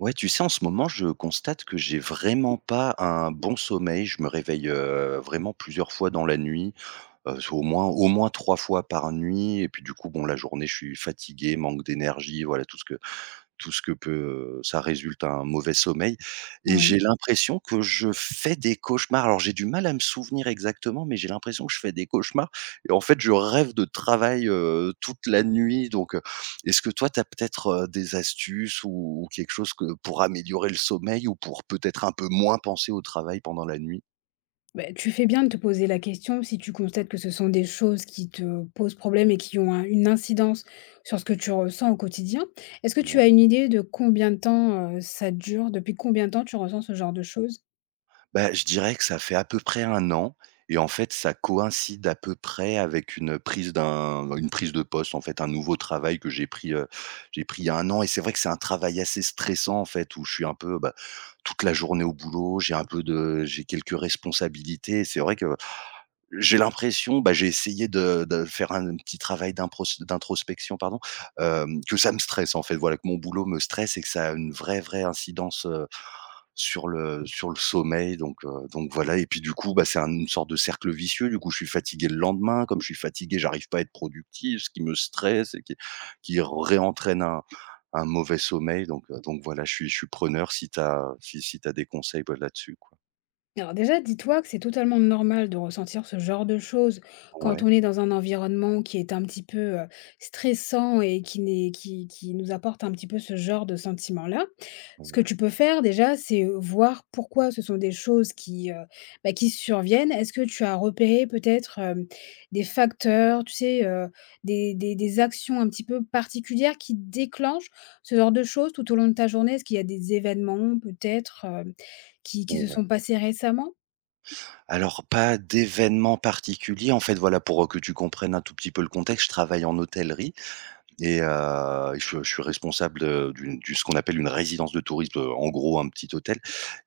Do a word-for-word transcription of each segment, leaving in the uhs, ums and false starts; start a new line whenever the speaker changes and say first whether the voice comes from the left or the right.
right: Ouais, tu sais, en ce moment, je constate que j'ai vraiment pas un bon sommeil. Je me réveille euh, vraiment plusieurs fois dans la nuit, euh, au moins au moins trois fois par nuit. Et puis du coup, bon, la journée, je suis fatigué, manque d'énergie, voilà tout ce que tout ce que peut ça résulte à un mauvais sommeil. Et
left: Oui.
right: j'ai l'impression que je fais des cauchemars. Alors j'ai du mal à me souvenir exactement, mais j'ai l'impression que je fais des cauchemars et en fait, je rêve de travail, heu, toute la nuit donc heu, est-ce que toi, tu as peut-être, heu, des astuces ou ou quelque chose que pour améliorer le sommeil ou pour peut-être un peu moins penser au travail pendant la nuit?
left: Bah, tu fais bien de te poser la question si tu constates que ce sont des choses qui te posent problème et qui ont un- une incidence sur ce que tu ressens au quotidien. Est-ce que tu
right: Ouais.
left: as une idée de combien de temps euh, ça dure? Depuis combien de temps tu ressens ce genre de choses?
right: Bah, je dirais que ça fait à peu près un an et en fait, ça coïncide à peu près avec une, prise d'un bah, une prise de poste, en fait, un nouveau travail que j'ai pris, heu, j'ai pris il y a un an et c'est vrai que c'est un travail assez stressant, en fait, où je suis un peu, bah, toute la journée au boulot, j'ai un peu de j'ai quelques responsabilités et c'est vrai que j'ai l'impression, bah, j'ai essayé de de faire un petit travail d'impros d'introspection, pardon, hem, que ça me stresse, en fait, voilà, que mon boulot me stresse et que ça a une vraie, vraie incidence, sur le sur le sommeil donc heu, donc voilà. Et puis du coup, bah, c'est un une sorte de cercle vicieux. Du coup, je suis fatigué le lendemain. Comme je suis fatigué, j'arrive pas à être productif, ce qui me stresse et qui qui réentraîne un un mauvais sommeil donc heu, donc voilà, je suis je suis preneur si t'as si si tu des conseils, bah, là-dessus, quoi.
left: Alors déjà, dis-toi que c'est totalement normal de ressentir ce genre de choses quand
right: Ouais,
left: on est dans un environnement qui est un petit peu euh, stressant et qui, n'est, qui, qui nous apporte un petit peu ce genre de sentiment-là. Ce que
right: ouais,
left: tu peux faire déjà, c'est voir pourquoi ce sont des choses qui, euh, bah, qui surviennent. Est-ce que tu as repéré peut-être euh, des facteurs, tu sais, euh, des, des- des actions un petit peu particulières qui déclenchent ce genre de choses tout au long de ta journée. Est-ce qu'il y a des événements peut-être qui qui se
right: ouais.
left: sont passées récemment?
right: Alors pas d'événement particulier. En fait, voilà, pour, heu, que tu comprennes un tout petit peu le contexte, je travaille en hôtellerie. Et heu, je je suis responsable, de d'une du ce qu'on appelle une résidence de tourisme, heu, en gros un petit hôtel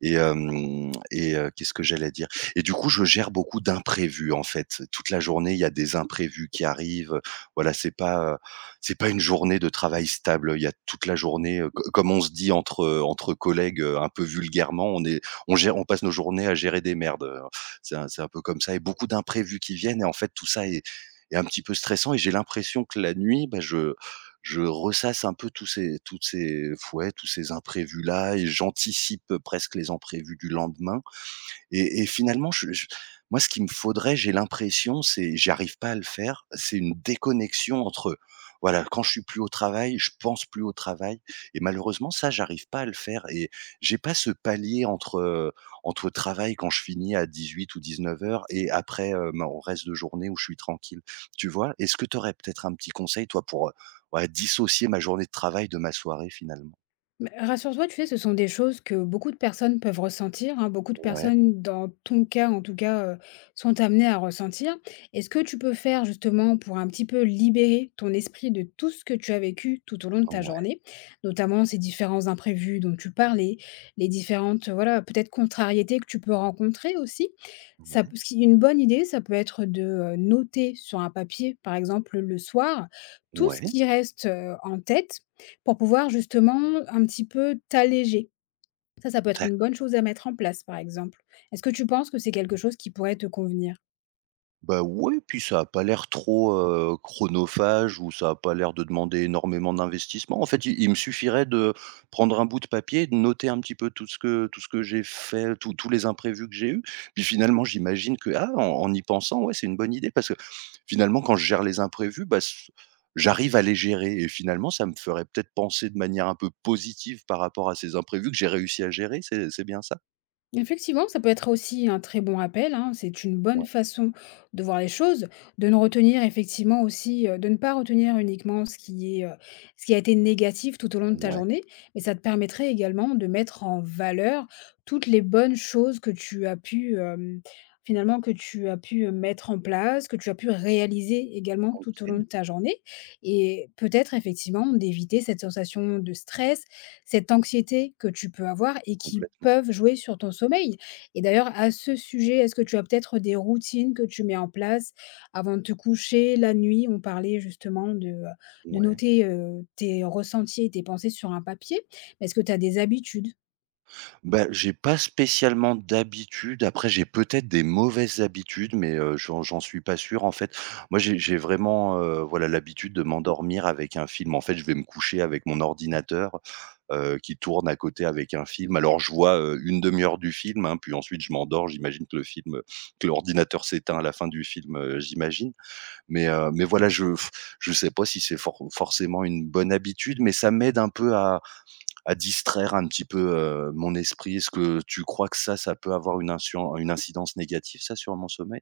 right: et hem et heu, qu'est-ce que j'allais dire? Et du coup, je gère beaucoup d'imprévus, en fait. Toute la journée, il y a des imprévus qui arrivent, voilà, c'est pas, heu, c'est pas une journée de travail stable. Il y a toute la journée, heu, co comme on se dit entre, heu, entre collègues, heu, un peu vulgairement, on est on gère on passe nos journées à gérer des merdes, c'est un c'est un peu comme ça et beaucoup d'imprévus qui viennent et en fait, tout ça est est un petit peu stressant et j'ai l'impression que la nuit, bah, je je ressasse un peu tous ces toutes ces f ouais, tous ces imprévus là et j'anticipe presque les imprévus du lendemain. Et et finalement, je je moi, ce qu'il me faudrait, j'ai l'impression, c'est j'arrive pas à le faire, c'est une déconnexion entre, voilà, quand je suis plus au travail, je pense plus au travail et malheureusement ça, j'arrive pas à le faire et j'ai pas ce palier entre, heu, entre travail quand je finis à dix-huit ou dix-neuf heures et après, heu, mon reste de journée où je suis tranquille, tu vois? Est-ce que tu aurais peut-être un petit conseil, toi, pour, heu, ouais, dissocier ma journée de travail de ma soirée, finalement?
left: Mais rassure-toi, tu sais, ce sont des choses que beaucoup de personnes peuvent ressentir, hein. Beaucoup de
right: Ouais,
left: personnes, dans ton cas, en tout cas, heu, sont amenées à ressentir. Est ce que tu peux faire, justement, pour un petit peu libérer ton esprit de tout ce que tu as vécu tout au long de ta
right: ouais,
left: journée, notamment ces différents imprévus dont tu parlais, les différentes, euh, voilà, peut-être contrariétés que tu peux rencontrer aussi. Ça
right: ouais,
left: p Ce qui une bonne idée, ça peut être de, heu, noter sur un papier, par exemple, le soir, tout ce
right: ouais.
left: qui reste, heu, en tête. Pour pouvoir justement un petit peu t'alléger. Ça, ça peut être une bonne chose à mettre en place, par exemple. Est-ce que tu penses que c'est quelque chose qui pourrait te convenir?
right: Bah, ouais, puis ça a pas l'air trop, heu, chronophage ou ça a pas l'air de demander énormément d'investissement. En fait, il il me suffirait de prendre un bout de papier, de noter un petit peu tout ce que tout ce que j'ai fait, tous tous les imprévus que j'ai eus. Puis finalement, j'imagine que, ah, en en y pensant, ouais, c'est une bonne idée parce que finalement, quand je gère les imprévus, bah, s j'arrive à les gérer et finalement, ça me ferait peut-être penser de manière un peu positive par rapport à ces imprévus que j'ai réussi à gérer, c'est c'est bien ça?
left: Effectivement, ça peut être aussi un très bon rappel, hein, c'est une bonne
right: Ouais,
left: façon de voir les choses, de ne retenir effectivement aussi, heu, de ne pas retenir uniquement ce qui est, heu, ce qui a été négatif tout au long de ta
right: ouais,
left: journée, mais ça te permettrait également de mettre en valeur toutes les bonnes choses que tu as pu, hem, finalement que tu as pu mettre en place, que tu as pu réaliser également tout au long de
right: OK,
left: ta journée, et peut-être effectivement d'éviter cette sensation de stress, cette anxiété que tu peux avoir et qui
right: complètement.
left: peuvent jouer sur ton sommeil. Et d'ailleurs, à ce sujet, est-ce que tu as peut-être des routines que tu mets en place avant de te coucher, la nuit? On parlait justement de, heu, de
right: Ouais.
left: noter, heu, tes ressentis et tes pensées sur un papier. Mais est-ce que tu as des habitudes?
right: Bah, j'ai pas spécialement d'habitude. Après, j'ai peut-être des mauvaises habitudes, mais heu, j'en j'en suis pas sûr, en fait. Moi, j'ai j'ai vraiment, heu, voilà, l'habitude de m'endormir avec un film. En fait, je vais me coucher avec mon ordinateur, heu, qui tourne à côté avec un film. Alors, je vois, heu, une demi heure du film, hein, puis ensuite je m'endors. J'imagine que le film, que l'ordinateur s'éteint à la fin du film, heu, j'imagine. Mais heu, mais voilà, je je sais pas si c'est for forcément une bonne habitude, mais ça m'aide un peu à à distraire un petit peu, heu, mon esprit? Est-ce que tu crois que ça, ça peut avoir une incien une incidence négative ça sur mon sommeil?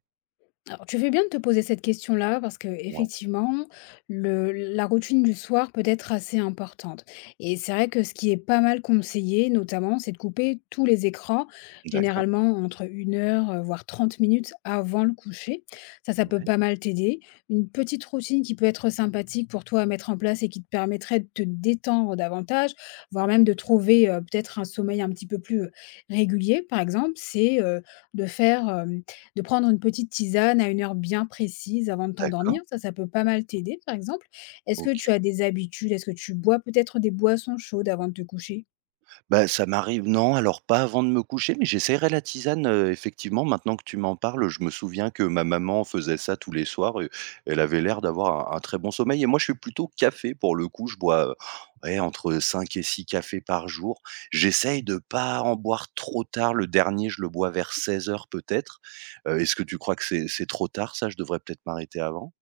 left: Alors, tu fais bien de te poser cette question-là parce que
right: Ouais,
left: effectivement, le la routine du soir peut être assez importante et c'est vrai que ce qui est pas mal conseillé notamment, c'est de couper tous les écrans,
right: d'accord.
left: généralement entre une heure, heu, voire trente minutes avant le coucher. Ça, ça peut
right: Ouais,
left: pas mal t'aider. Une petite routine qui peut être sympathique pour toi à mettre en place et qui te permettrait de te détendre davantage, voire même de trouver, heu, peut-être un sommeil un petit peu plus, heu, régulier par exemple, c'est, heu, de faire, de prendre une petite tisane à une heure bien précise avant de
right: d'accord,
left: t'endormir, ça, ça peut pas mal t'aider, par exemple. Est-ce que
right: OK.
left: tu as des habitudes? Est-ce que tu bois peut-être des boissons chaudes avant de te coucher?
right: Bah, ça m'arrive non, alors pas avant de me coucher, mais j'essaierai la tisane, heu, effectivement, maintenant que tu m'en parles, je me souviens que ma maman faisait ça tous les soirs et elle avait l'air d'avoir un un très bon sommeil et moi, je suis plutôt café pour le coup. Je bois, heu, ouais, entre cinq et six cafés par jour. J'essaye de pas en boire trop tard. Le dernier, je le bois vers seize heures peut-être. Heu, est-ce que tu crois que c'est c'est trop tard ça? Je devrais peut-être m'arrêter avant?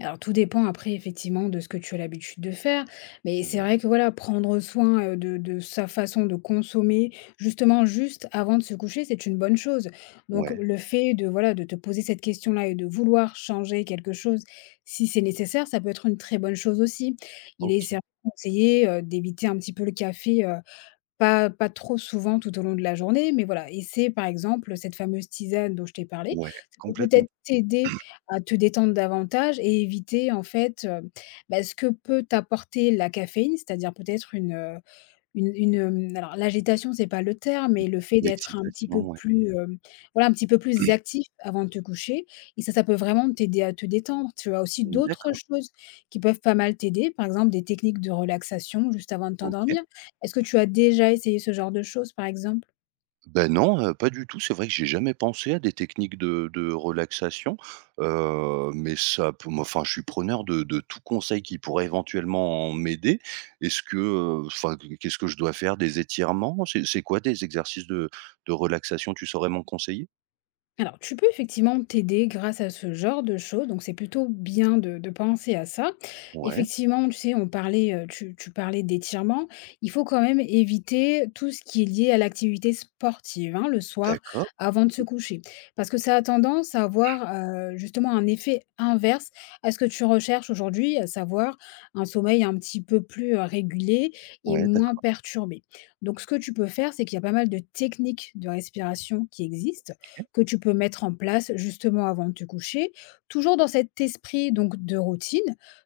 left: Alors tout dépend après effectivement de ce que tu as l'habitude de faire, mais c'est
right: Ouais,
left: vrai que voilà, prendre soin, heu, de de sa façon de consommer, justement juste avant de se coucher, c'est une bonne chose. Donc
right: ouais,
left: le fait de voilà, de te poser cette question-là et de vouloir changer quelque chose, si c'est nécessaire, ça peut être une très bonne chose aussi. Il est
right: OK,
left: certain conseillé, heu, d'éviter un petit peu le café, pas pas trop souvent tout au long de la journée, mais voilà et c'est par exemple cette fameuse tisane dont je t'ai parlé,
right: ouais,
left: ça peut
right: complètement.
left: peut-être t'aider à te détendre davantage et éviter en fait, heu, bah, ce que peut t'apporter la caféine, c'est-à-dire peut-être une, heu, une une, hem, alors l'agitation, c'est pas le terme,
right: Mmh.
left: mais le fait d'être un petit
right: L'excitation,
left: peu
right: ouais.
left: plus, hem, voilà, un petit peu plus actif avant de te coucher et ça, ça peut vraiment t'aider à te détendre. Tu as aussi d'autres
right: D'accord,
left: choses qui peuvent pas mal t'aider, par exemple des techniques de relaxation juste avant de
right: OK.
left: t'endormir. Est-ce que tu as déjà essayé ce genre de choses, par exemple?
right: Ben non, heu, pas du tout. C'est vrai que j'ai jamais pensé à des techniques de de relaxation, heu, mais ça peut moi, enfin, je suis preneur de de tout conseil qui pourrait éventuellement en m'aider. Est-ce que, heu, enfin, qu'est-ce que je dois faire? Des étirements? C'est c'est quoi des exercices de de relaxation? Tu saurais m'en conseiller?
left: Alors, tu peux effectivement t'aider grâce à ce genre de choses, donc c'est plutôt bien de, de penser à ça.
right: Ouais,
left: Effectivement, tu sais, on parlait, euh, tu, tu parlais d'étirement. Il faut quand même éviter tout ce qui est lié à l'activité sportive hein, le soir
right: d'accord.
left: avant de se coucher, parce que ça a tendance à avoir euh, justement un effet inverse à ce que tu recherches aujourd'hui, à savoir un sommeil un petit peu plus euh, régulé et
right: Ouais,
left: moins
right: d'accord,
left: perturbé. Donc, ce que tu peux faire, c'est qu'il y a pas mal de techniques de respiration qui existent
right: OK.
left: que tu peux mettre en place justement avant de te coucher. Toujours dans cet esprit donc de routine,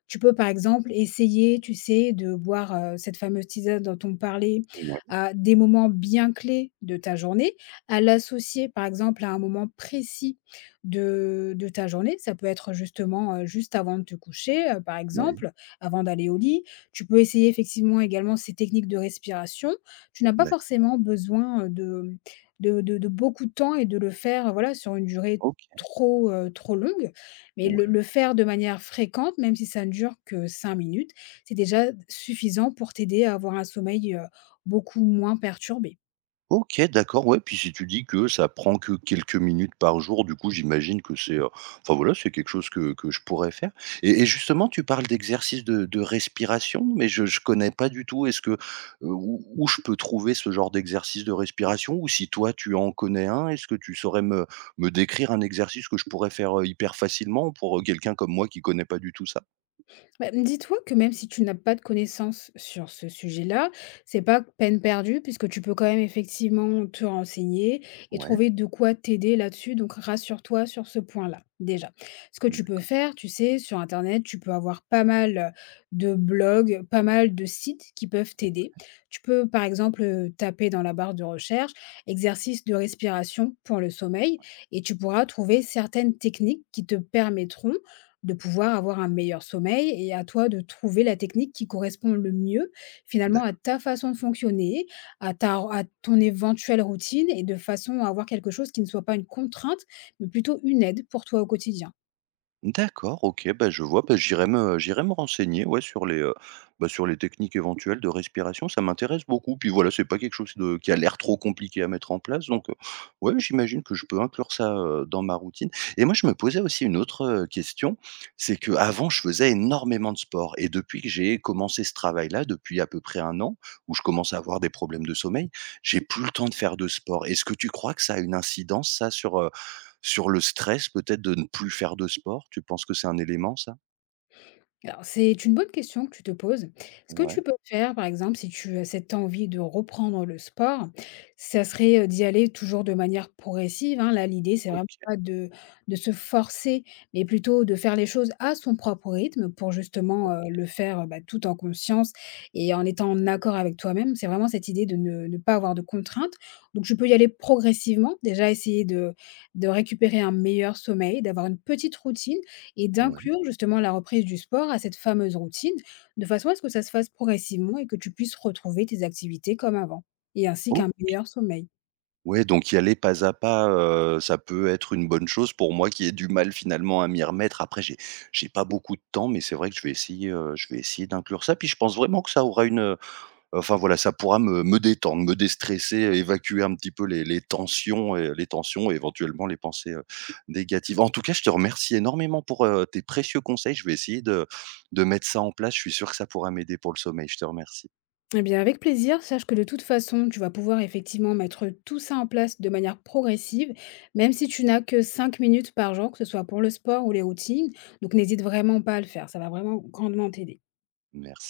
left: tu peux par exemple essayer, tu sais, de boire euh, cette fameuse tisane dont on parlait
right: Ouais,
left: à des moments bien clés de ta journée, à l'associer par exemple à un moment précis de, de ta journée. Ça peut être justement euh, juste avant de te coucher, euh, par
right: ouais,
left: exemple, avant d'aller au lit. Tu peux essayer effectivement également ces techniques de respiration. Tu n'as pas
right: d'accord,
left: forcément besoin euh, de de de de beaucoup de temps et de le faire, voilà, sur une durée
right: OK.
left: trop, heu, trop longue. Mais le
right: Ouais.
left: le faire de manière fréquente, même si ça ne dure que cinq minutes, c'est déjà suffisant pour t'aider à avoir un sommeil, heu, beaucoup moins perturbé.
right: OK, d'accord, ouais, puis si tu dis que ça prend que quelques minutes par jour, du coup, j'imagine que c'est, heu, enfin voilà, c'est quelque chose que que je pourrais faire et et justement, tu parles d'exercice de de respiration, mais je je connais pas du tout. Est-ce que, heu, où où je peux trouver ce genre d'exercice de respiration? Ou si toi, tu en connais un, est-ce que tu saurais me me décrire un exercice que je pourrais faire, heu, hyper facilement pour, heu, quelqu'un comme moi qui connaît pas du tout ça?
left: Bah, dis-toi que même si tu n'as pas de connaissances sur ce sujet-là, c'est pas peine perdue puisque tu peux quand même effectivement te renseigner et
right: Ouais,
left: trouver de quoi t'aider là-dessus. Donc rassure-toi sur ce point-là déjà. Ce que tu peux
right: d'accord,
left: faire, tu sais, sur Internet, tu peux avoir pas mal de blogs, pas mal de sites qui peuvent
right: ouais,
left: t'aider.
right: d'accord.
left: Tu peux par exemple euh, taper dans la barre de recherche exercice de respiration pour le sommeil et tu pourras trouver certaines techniques qui te permettront de pouvoir avoir un meilleur sommeil et à toi de trouver la technique qui correspond le mieux finalement à ta façon de fonctionner, à ta à ton éventuelle routine et de façon à avoir quelque chose qui ne soit pas une contrainte, mais plutôt une aide pour toi au quotidien.
right: D'accord, OK, bah, je vois, bah, j'irai me j'irai me renseigner, ouais, sur les, heu, bah, sur les techniques éventuelles de respiration, ça m'intéresse beaucoup. Puis voilà, c'est pas quelque chose de qui a l'air trop compliqué à mettre en place donc, heu, ouais, j'imagine que je peux inclure ça, heu, dans ma routine. Et moi, je me posais aussi une autre, heu, question, c'est que avant, je faisais énormément de sport et depuis que j'ai commencé ce travail-là, depuis à peu près un an, où je commence à avoir des problèmes de sommeil, j'ai plus le temps de faire de sport. Est-ce que tu crois que ça a une incidence, ça, sur, heu sur le stress, peut-être de ne plus faire de sport, tu penses que c'est un élément ça?
left: Alors, c'est une bonne question que tu te poses. Ce que
right: Ouais,
left: tu peux faire, par exemple, si tu as cette envie de reprendre le sport, ça serait euh, d'y aller toujours de manière progressive, hein. Là, l'idée, c'est vraiment
right: OK,
left: pas de, de se forcer, mais plutôt de faire les choses à son propre rythme pour justement euh,
right: OK,
left: le faire euh, bah, tout en conscience et en étant en accord avec toi-même. C'est vraiment cette idée de ne, ne pas avoir de contraintes. Donc, je peux y aller progressivement. Déjà, essayer de, de récupérer un meilleur sommeil, d'avoir une petite routine et
right: ouais.
left: d'inclure justement la reprise du sport à cette fameuse routine, de façon à ce que ça se fasse progressivement et que tu puisses retrouver tes activités comme avant, et ainsi
right: O
left: qu'un meilleur sommeil.
right: ouais, donc y aller pas à pas, heu, ça peut être une bonne chose pour moi qui ai du mal finalement à m'y remettre. Après j'ai j'ai pas beaucoup de temps, mais c'est vrai que je vais essayer, heu, je vais essayer d'inclure ça. Puis je pense vraiment que ça aura une, heu enfin voilà, ça pourra me me détendre, me déstresser, euh, évacuer un petit peu les les tensions et les tensions et éventuellement les pensées, heu, négatives. En tout cas, je te remercie énormément pour, heu, tes précieux conseils. Je vais essayer de de mettre ça en place. Je suis sûr que ça pourra m'aider pour le sommeil. Je te remercie.
left: Eh bien, avec plaisir, sache que de toute façon, tu vas pouvoir effectivement mettre tout ça en place de manière progressive, même si tu n'as que cinq minutes par jour, que ce soit pour le sport ou les routines. Donc, n'hésite vraiment pas à le faire, ça va vraiment grandement t'aider.
right: Merci.